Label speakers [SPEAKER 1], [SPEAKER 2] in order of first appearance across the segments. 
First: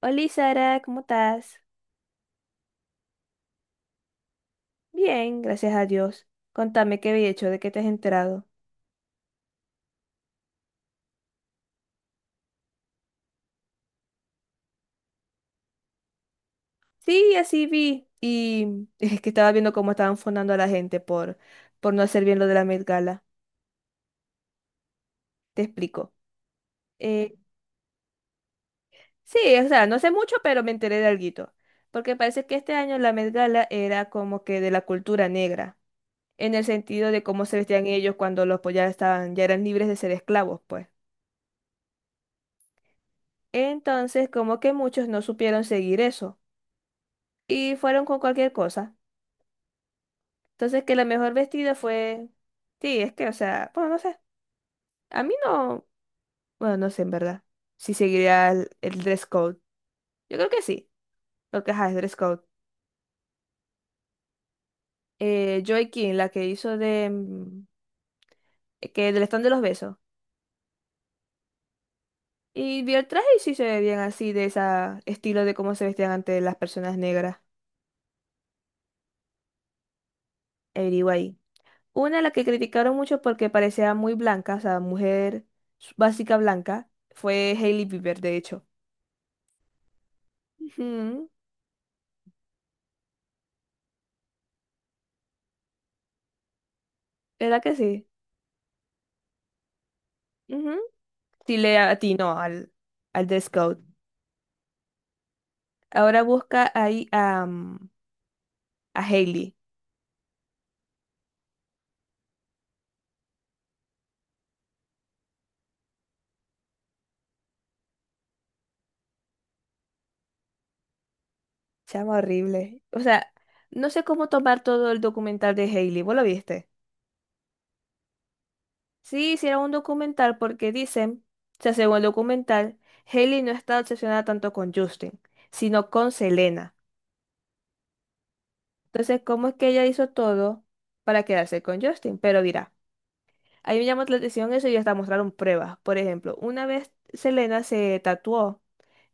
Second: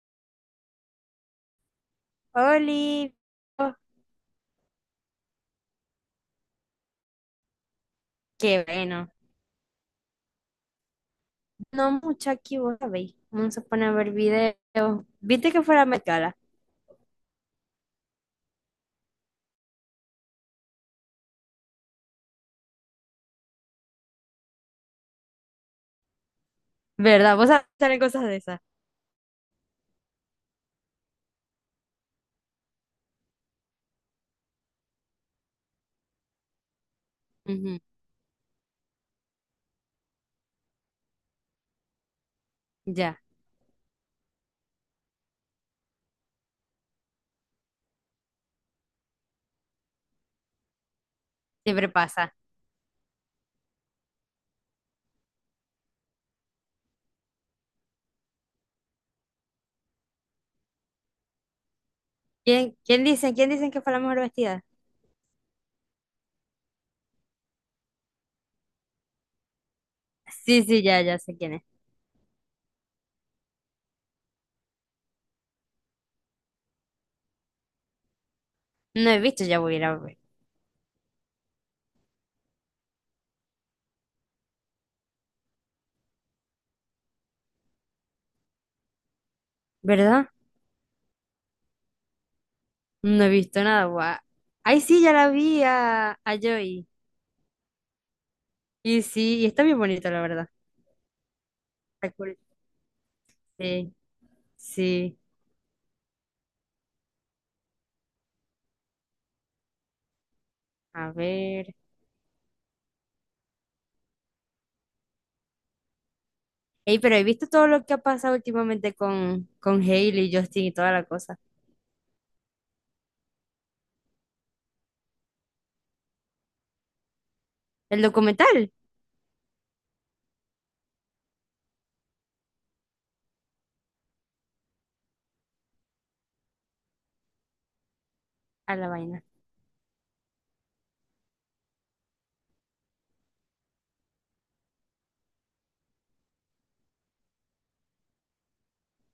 [SPEAKER 1] Hola Sara, ¿cómo estás?
[SPEAKER 2] Oli,
[SPEAKER 1] Bien, gracias a Dios. Contame qué había hecho, de qué te has enterado.
[SPEAKER 2] qué bueno. No mucho aquí, vos sabéis. Vamos a poner a ver videos. Viste que fuera Met Gala,
[SPEAKER 1] Sí, así vi. Y es que estaba viendo cómo estaban fundando a la gente por no hacer bien lo de la Met Gala. Te explico. Eh,
[SPEAKER 2] ¿verdad? Vos sabés que salen cosas de esas.
[SPEAKER 1] sí, o sea, no sé mucho, pero me enteré de alguito. Porque parece que este año la Met Gala era como que de la cultura negra, en el sentido de cómo se
[SPEAKER 2] Ujú.
[SPEAKER 1] vestían ellos cuando los pues, ya estaban, ya eran libres de ser esclavos, pues.
[SPEAKER 2] Ya,
[SPEAKER 1] Entonces, como que muchos no supieron seguir eso y fueron con cualquier cosa. Entonces que la mejor vestida
[SPEAKER 2] siempre
[SPEAKER 1] fue...
[SPEAKER 2] pasa.
[SPEAKER 1] Sí, es que, o sea, bueno, no sé. A mí no... Bueno, no sé en verdad. Si seguiría el dress code. Yo creo que sí. Porque, ajá, es dress code.
[SPEAKER 2] ¿Quién dicen que fue la mejor vestida?
[SPEAKER 1] Joy King, la que hizo de... Que del stand de los besos.
[SPEAKER 2] Sí, sí, ya, ya sé quién es.
[SPEAKER 1] Y vi el traje y sí se ve bien así, de ese estilo de cómo se vestían antes las personas negras.
[SPEAKER 2] No he visto, ya voy a ir a ver.
[SPEAKER 1] Anyway. Una a la que criticaron mucho porque parecía muy blanca, o sea, mujer básica blanca, fue Hailey Bieber, de hecho.
[SPEAKER 2] ¿Verdad?
[SPEAKER 1] Ujú.
[SPEAKER 2] No he visto nada, guau. Ay, sí, ya la vi a Joy.
[SPEAKER 1] ¿Verdad que sí?
[SPEAKER 2] Y sí, y está bien bonito, la verdad.
[SPEAKER 1] Ujú. Sí le
[SPEAKER 2] Está cool.
[SPEAKER 1] atinó al de Scout.
[SPEAKER 2] Sí, sí.
[SPEAKER 1] Ahora busca ahí a, a Hailey.
[SPEAKER 2] A ver. Ey, pero he visto todo lo que ha pasado últimamente con Hailey, Justin y toda la cosa.
[SPEAKER 1] Chama horrible. O sea, no sé cómo tomar todo el documental de Hailey. ¿Vos lo viste?
[SPEAKER 2] El documental,
[SPEAKER 1] Sí, hicieron un documental porque dicen, o sea, según el documental, Hailey no está obsesionada tanto con Justin, sino con Selena.
[SPEAKER 2] a la
[SPEAKER 1] Entonces,
[SPEAKER 2] vaina.
[SPEAKER 1] ¿cómo es que ella hizo todo para quedarse con Justin? Pero mira, ahí me llamó la atención eso y hasta mostraron pruebas. Por ejemplo, una vez Selena se tatuó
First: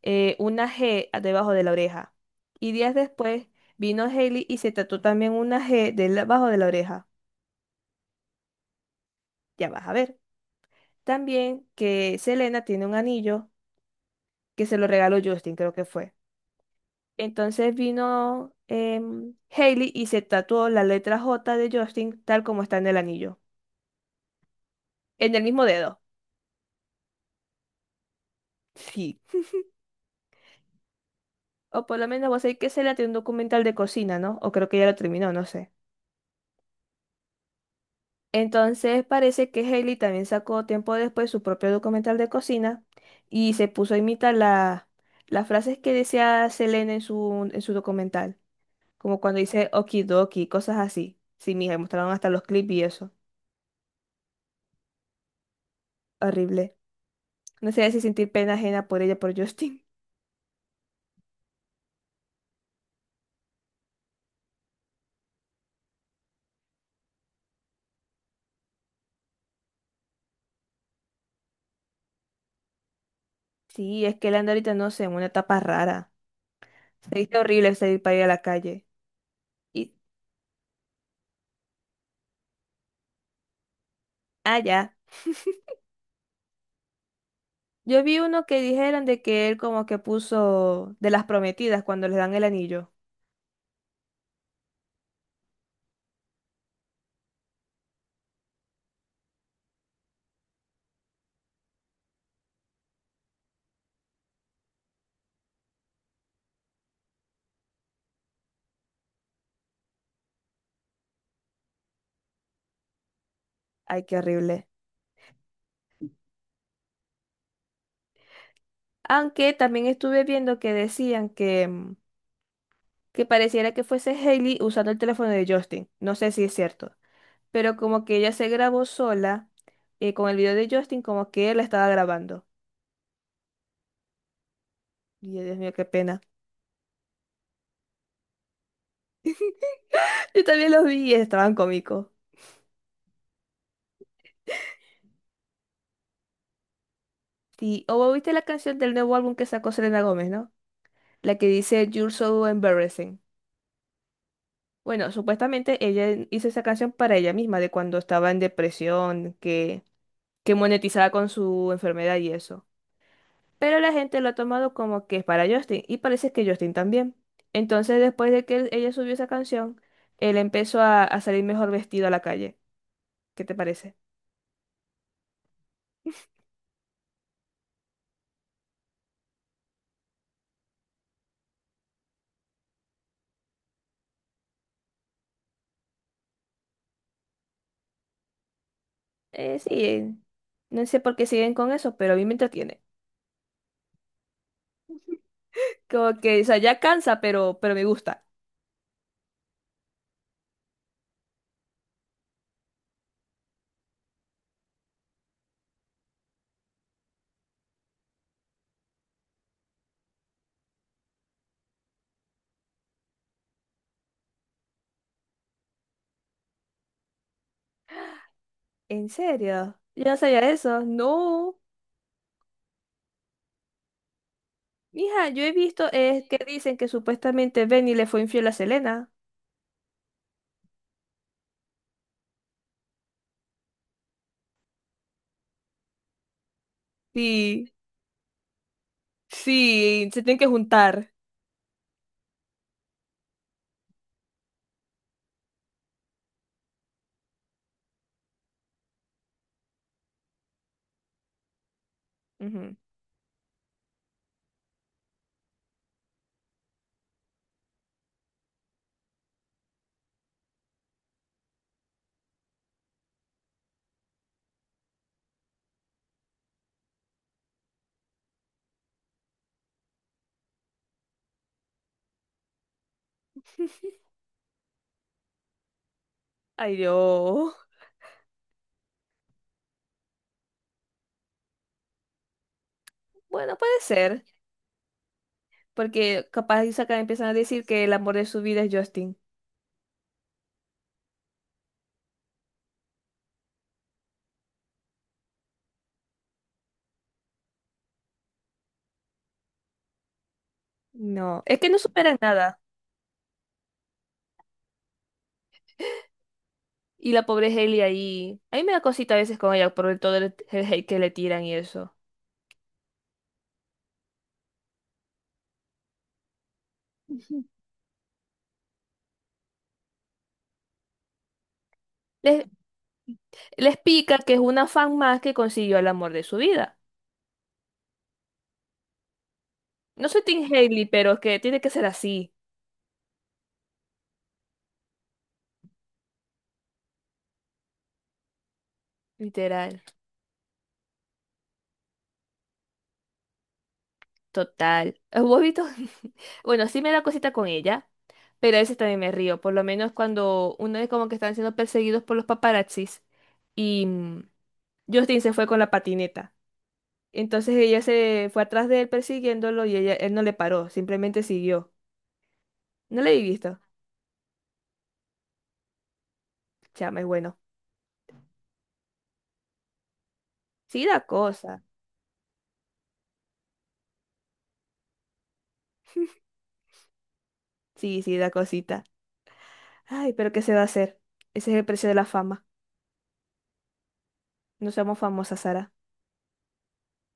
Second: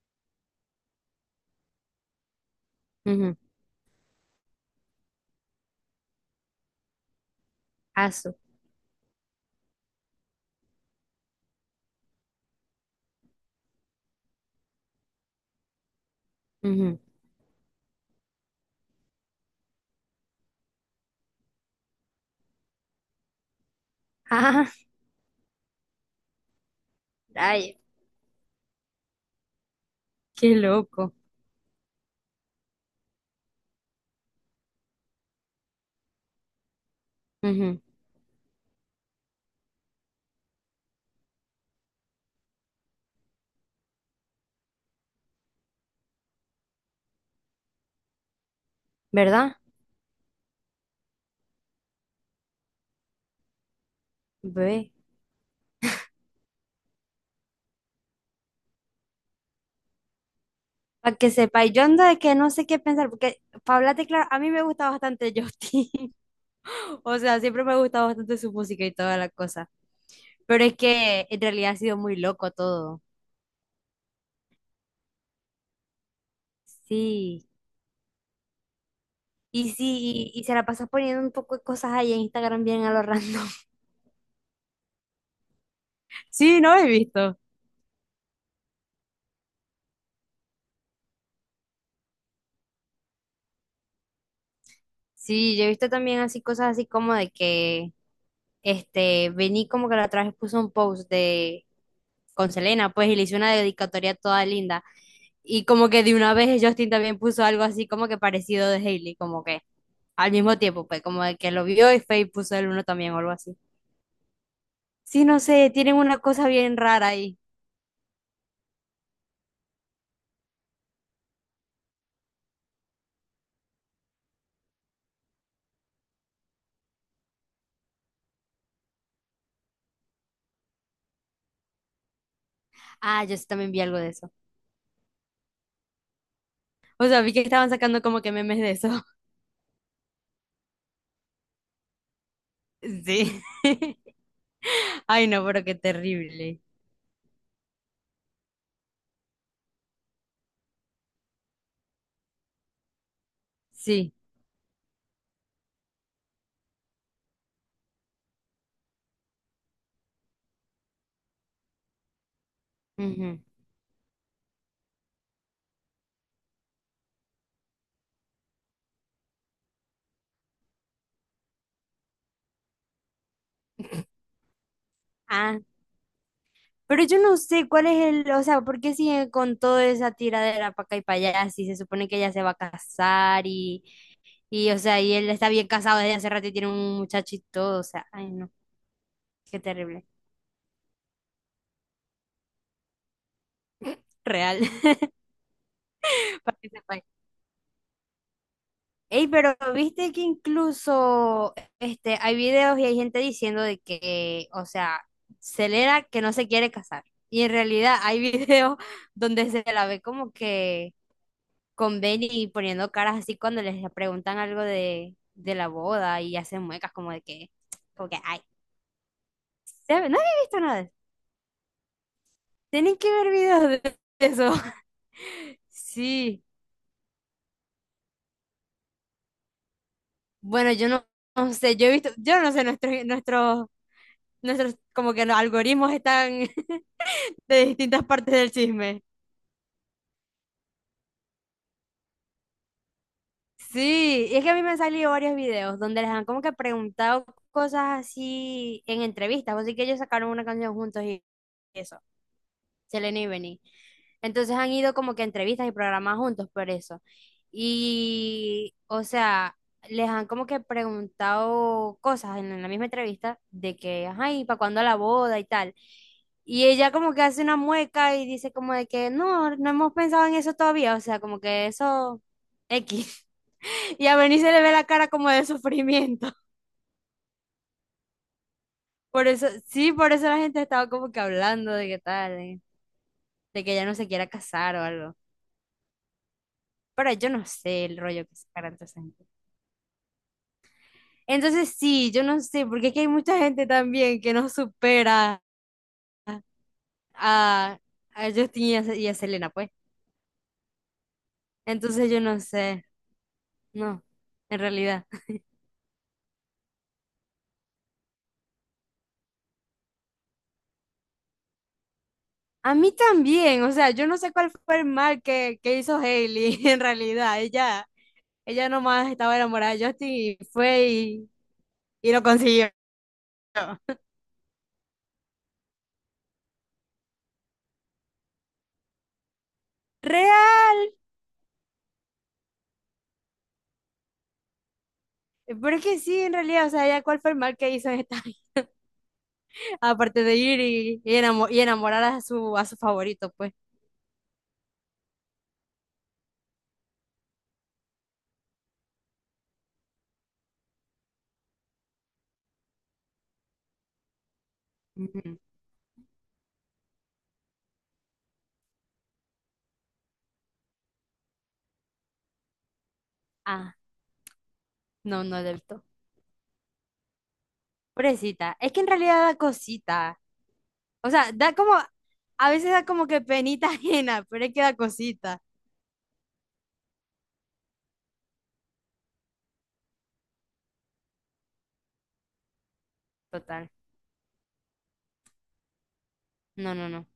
[SPEAKER 1] una G debajo de la oreja. Y días
[SPEAKER 2] Ujú.
[SPEAKER 1] después vino Hailey y se tatuó también una G debajo de la oreja.
[SPEAKER 2] Asu.
[SPEAKER 1] Ya vas a ver. También que Selena tiene un anillo que se lo regaló Justin, creo que fue.
[SPEAKER 2] Ujú.
[SPEAKER 1] Entonces vino Hailey y se tatuó la letra J de Justin tal como está en el anillo. En el mismo dedo.
[SPEAKER 2] Ah, ay,
[SPEAKER 1] Sí.
[SPEAKER 2] qué loco.
[SPEAKER 1] O por lo menos vos sabés que Selena tiene un documental de cocina, ¿no? O creo que ya lo terminó, no sé.
[SPEAKER 2] Ujú.
[SPEAKER 1] Entonces parece que Hailey también sacó tiempo después su propio documental de cocina y se puso a imitar las frases que decía Selena en en su documental, como cuando
[SPEAKER 2] ¿Verdad?
[SPEAKER 1] dice okidoki, cosas así. Sí, mija, y mostraron hasta los clips y eso.
[SPEAKER 2] Ve.
[SPEAKER 1] Horrible. No sé si sentir pena ajena por ella, por Justin.
[SPEAKER 2] Para que sepa, y yo ando de que no sé qué pensar, porque para hablarte claro, a mí me gusta bastante Justin. O sea, siempre me ha gustado bastante su música y toda la cosa. Pero es que en realidad ha sido muy loco todo.
[SPEAKER 1] Sí, es que él anda ahorita, no sé, en una etapa rara. Se dice
[SPEAKER 2] Sí.
[SPEAKER 1] horrible salir para ir a la calle.
[SPEAKER 2] Y
[SPEAKER 1] Y,
[SPEAKER 2] sí, y se la pasa poniendo un poco de cosas ahí en Instagram bien a lo random.
[SPEAKER 1] ah, ya.
[SPEAKER 2] Sí, no he visto.
[SPEAKER 1] Yo vi uno que dijeron de que él como que puso de las prometidas cuando les dan el anillo.
[SPEAKER 2] Sí, yo he visto también así cosas así como de que, este, Vení como que la otra vez puso un post de, con Selena, pues, y le hizo una dedicatoria toda linda. Y como que de una vez Justin también puso algo así como que parecido de Hailey, como que al mismo tiempo, pues, como de que lo vio y Faye puso el uno también o algo así.
[SPEAKER 1] Ay, qué horrible.
[SPEAKER 2] Sí, no sé, tienen una cosa bien rara ahí.
[SPEAKER 1] Aunque también estuve viendo que decían que, que pareciera que fuese Hailey usando el teléfono de Justin. No sé si es cierto. Pero como que ella se grabó sola con el video de Justin, como que él la estaba grabando.
[SPEAKER 2] Ah, yo sí también vi algo de eso.
[SPEAKER 1] Y yo, Dios mío, qué pena.
[SPEAKER 2] O sea, vi que estaban sacando como que memes de eso.
[SPEAKER 1] Yo también los vi y estaban cómicos.
[SPEAKER 2] Sí. Ay, no, pero qué terrible.
[SPEAKER 1] Sí, o vos viste la canción del nuevo álbum que sacó Selena Gómez, ¿no? La que dice You're so embarrassing.
[SPEAKER 2] Sí.
[SPEAKER 1] Bueno, supuestamente ella hizo esa canción para ella misma, de cuando estaba en depresión, que monetizaba con su enfermedad y eso.
[SPEAKER 2] Ujú.
[SPEAKER 1] Pero la gente lo ha tomado como que es para Justin y parece que Justin también. Entonces, después de que ella subió esa canción, él empezó a salir mejor vestido a la calle. ¿Qué te parece?
[SPEAKER 2] Ah, pero yo no sé cuál es o sea, ¿por qué sigue con toda esa tiradera para acá y para allá? Si se supone que ella se va a casar y, o sea, y él está bien casado desde hace rato y tiene un muchacho y todo, o sea, ay no,
[SPEAKER 1] Eh,
[SPEAKER 2] qué
[SPEAKER 1] sí,
[SPEAKER 2] terrible,
[SPEAKER 1] eh, no sé por qué siguen con eso, pero a mí me entretiene.
[SPEAKER 2] real,
[SPEAKER 1] Como que, o
[SPEAKER 2] para
[SPEAKER 1] sea,
[SPEAKER 2] que
[SPEAKER 1] ya
[SPEAKER 2] sepa.
[SPEAKER 1] cansa, pero me gusta.
[SPEAKER 2] Ey, pero viste que incluso, este, hay videos y hay gente diciendo de que, o sea, Celera que no se quiere casar. Y en realidad hay videos donde se la ve como que con Benny poniendo caras así cuando les preguntan algo de la boda y hacen muecas como de que, como que, ay,
[SPEAKER 1] ¿En serio? Yo
[SPEAKER 2] ¿sabe?
[SPEAKER 1] no
[SPEAKER 2] No
[SPEAKER 1] sabía
[SPEAKER 2] había visto
[SPEAKER 1] eso.
[SPEAKER 2] nada.
[SPEAKER 1] No.
[SPEAKER 2] Tienen que ver videos de eso.
[SPEAKER 1] Mija, yo he visto
[SPEAKER 2] Sí.
[SPEAKER 1] que dicen que supuestamente Benny le fue infiel a Selena.
[SPEAKER 2] Bueno, yo no sé, yo he visto, yo no sé, nuestros, como que los algoritmos están de
[SPEAKER 1] Sí,
[SPEAKER 2] distintas partes del chisme.
[SPEAKER 1] sí, se tienen que juntar.
[SPEAKER 2] Sí, y es que a mí me han salido varios videos donde les han como que preguntado cosas así en entrevistas, así que ellos sacaron una canción juntos y eso.
[SPEAKER 1] Ujú.
[SPEAKER 2] Selena y Benny. Entonces han ido como que a entrevistas y programas juntos por eso. Y, o sea, les han como que preguntado cosas en la misma entrevista de que, ay, ¿para cuándo la boda y tal? Y ella como que hace una mueca y dice como de que no, no hemos pensado en eso todavía, o sea, como que eso X. Y a Benny se le ve la cara como de sufrimiento.
[SPEAKER 1] Ay, Dios.
[SPEAKER 2] Por eso, sí, por eso la gente estaba como que hablando de que tal,
[SPEAKER 1] Bueno,
[SPEAKER 2] de que
[SPEAKER 1] puede
[SPEAKER 2] ella no se
[SPEAKER 1] ser.
[SPEAKER 2] quiera casar o algo.
[SPEAKER 1] Porque capaz y sacan,
[SPEAKER 2] Pero
[SPEAKER 1] empiezan
[SPEAKER 2] yo
[SPEAKER 1] a
[SPEAKER 2] no
[SPEAKER 1] decir que
[SPEAKER 2] sé
[SPEAKER 1] el
[SPEAKER 2] el
[SPEAKER 1] amor de
[SPEAKER 2] rollo que
[SPEAKER 1] su vida es
[SPEAKER 2] sacarán toda esa
[SPEAKER 1] Justin.
[SPEAKER 2] gente. Entonces sí, yo no sé, porque aquí hay mucha gente también que no supera a, a Justin y a Selena, pues.
[SPEAKER 1] No, es que no
[SPEAKER 2] Entonces
[SPEAKER 1] superan
[SPEAKER 2] yo no
[SPEAKER 1] nada.
[SPEAKER 2] sé, no, en realidad.
[SPEAKER 1] Y la pobre Hailey ahí. A mí me da cosita a veces con ella por todo el hate que le tiran y eso.
[SPEAKER 2] A mí también, o sea, yo no sé cuál fue el mal que hizo Hailey, en realidad.
[SPEAKER 1] Ujú.
[SPEAKER 2] Ella nomás estaba enamorada de Justin y fue y lo
[SPEAKER 1] Les,
[SPEAKER 2] consiguió.
[SPEAKER 1] les pica que es una fan más que consiguió el amor de su vida. No soy Team
[SPEAKER 2] Real,
[SPEAKER 1] Hailey, pero es que tiene que ser así.
[SPEAKER 2] pero es que sí, en realidad, o sea, ella cuál fue el mal que hizo en esta
[SPEAKER 1] Literal.
[SPEAKER 2] Aparte de ir y, y enamorar a su favorito, pues.
[SPEAKER 1] Total. ¿Vos has visto? Bueno, sí me da cosita con ella, pero a veces también me río. Por lo menos cuando uno es como que están siendo perseguidos por los paparazzis. Y. mm, Justin se
[SPEAKER 2] Ujú.
[SPEAKER 1] fue con la patineta. Entonces ella se fue atrás de él persiguiéndolo y ella, él no le paró, simplemente siguió. No le he visto.
[SPEAKER 2] Ah, no, no acepto.
[SPEAKER 1] Chama, es bueno.
[SPEAKER 2] Pobrecita. Es que en realidad da cosita.
[SPEAKER 1] Sí da
[SPEAKER 2] O sea, da
[SPEAKER 1] cosa.
[SPEAKER 2] como, a veces da como que penita ajena, pero es que da cosita.
[SPEAKER 1] Sí, sí da cosita. Ay, pero ¿qué se va a hacer? Ese es el precio de la fama.
[SPEAKER 2] Total.
[SPEAKER 1] No somos famosas, Sara.
[SPEAKER 2] No, no, no.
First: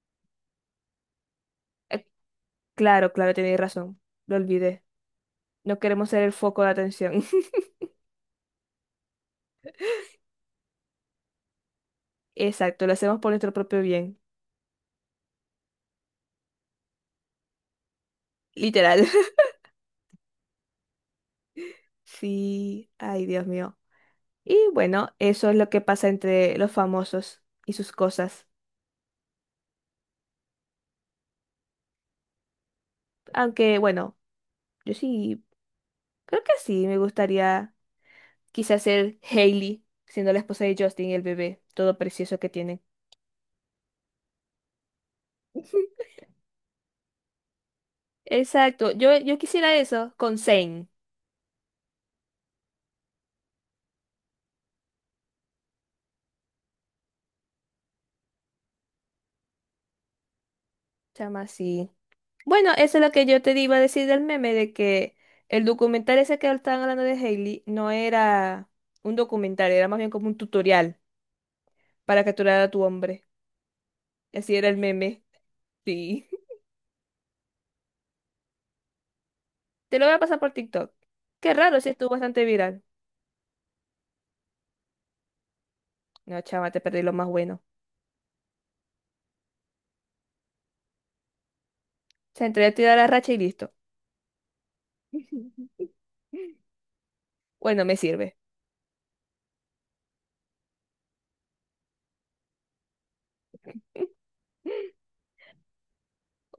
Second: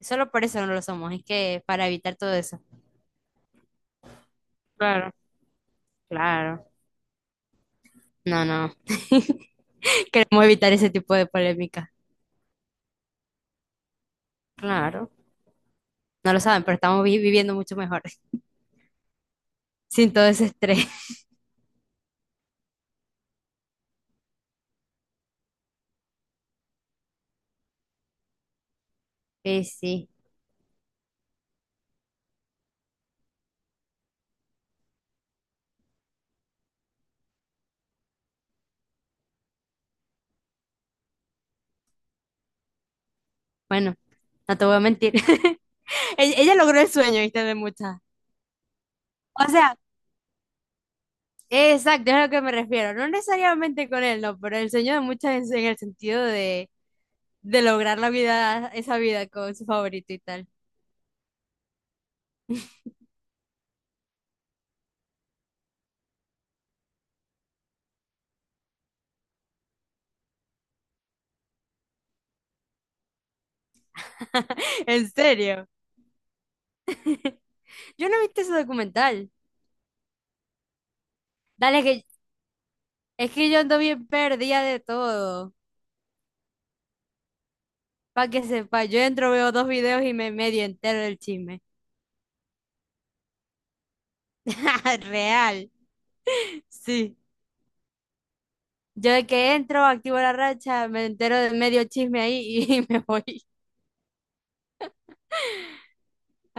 [SPEAKER 2] Solo por eso no lo somos. Es que para
[SPEAKER 1] Eh,
[SPEAKER 2] evitar todo eso.
[SPEAKER 1] claro, claro, tenéis razón. Lo olvidé.
[SPEAKER 2] Claro,
[SPEAKER 1] No queremos ser el foco
[SPEAKER 2] claro.
[SPEAKER 1] de atención.
[SPEAKER 2] No, no. Queremos evitar ese tipo de polémica.
[SPEAKER 1] Exacto, lo hacemos por nuestro propio bien.
[SPEAKER 2] Claro. No lo saben, pero estamos viviendo mucho mejor.
[SPEAKER 1] Literal.
[SPEAKER 2] Sin todo ese estrés.
[SPEAKER 1] Sí, ay, Dios mío. Y bueno, eso es lo que pasa entre los famosos y sus cosas.
[SPEAKER 2] Sí, sí.
[SPEAKER 1] Aunque, bueno. Yo sí, creo que sí, me gustaría quizás ser Hailey, siendo la esposa de Justin y el bebé, todo precioso que tienen.
[SPEAKER 2] Bueno, no te voy a mentir. Ella logró el sueño, ¿viste? De muchas.
[SPEAKER 1] Exacto, yo
[SPEAKER 2] O
[SPEAKER 1] quisiera
[SPEAKER 2] sea,
[SPEAKER 1] eso con Zane,
[SPEAKER 2] exacto, es a lo que me refiero. No necesariamente con él, no, pero el sueño de muchas en el sentido de lograr la vida, esa vida con su favorito y tal.
[SPEAKER 1] chama así. Bueno, eso es lo que yo te iba a decir del meme, de que el documental ese que estaban hablando de Hailey no era un documental, era más bien como un tutorial para capturar a tu hombre. Así era el
[SPEAKER 2] En
[SPEAKER 1] meme.
[SPEAKER 2] serio.
[SPEAKER 1] Sí.
[SPEAKER 2] Yo no he visto ese documental.
[SPEAKER 1] Te lo voy a pasar por TikTok. Qué raro,
[SPEAKER 2] Dale,
[SPEAKER 1] sí
[SPEAKER 2] que
[SPEAKER 1] estuvo bastante viral.
[SPEAKER 2] es que yo ando bien perdida de todo.
[SPEAKER 1] No, chama, te perdí lo más bueno.
[SPEAKER 2] Pa' que sepa, yo entro, veo dos videos y me medio entero del chisme.
[SPEAKER 1] Se entrega a tirar la racha y listo.
[SPEAKER 2] Real. Sí.
[SPEAKER 1] Bueno, me sirve.
[SPEAKER 2] Yo de que entro, activo la racha, me entero de medio chisme ahí y me voy.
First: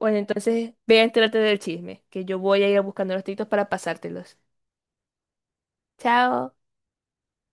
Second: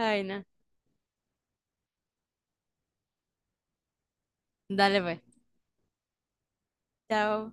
[SPEAKER 1] Bueno,
[SPEAKER 2] no.
[SPEAKER 1] entonces ve a enterarte del chisme, que yo voy a ir buscando los títulos para pasártelos.
[SPEAKER 2] Dale, pues.
[SPEAKER 1] Chao.
[SPEAKER 2] Chao.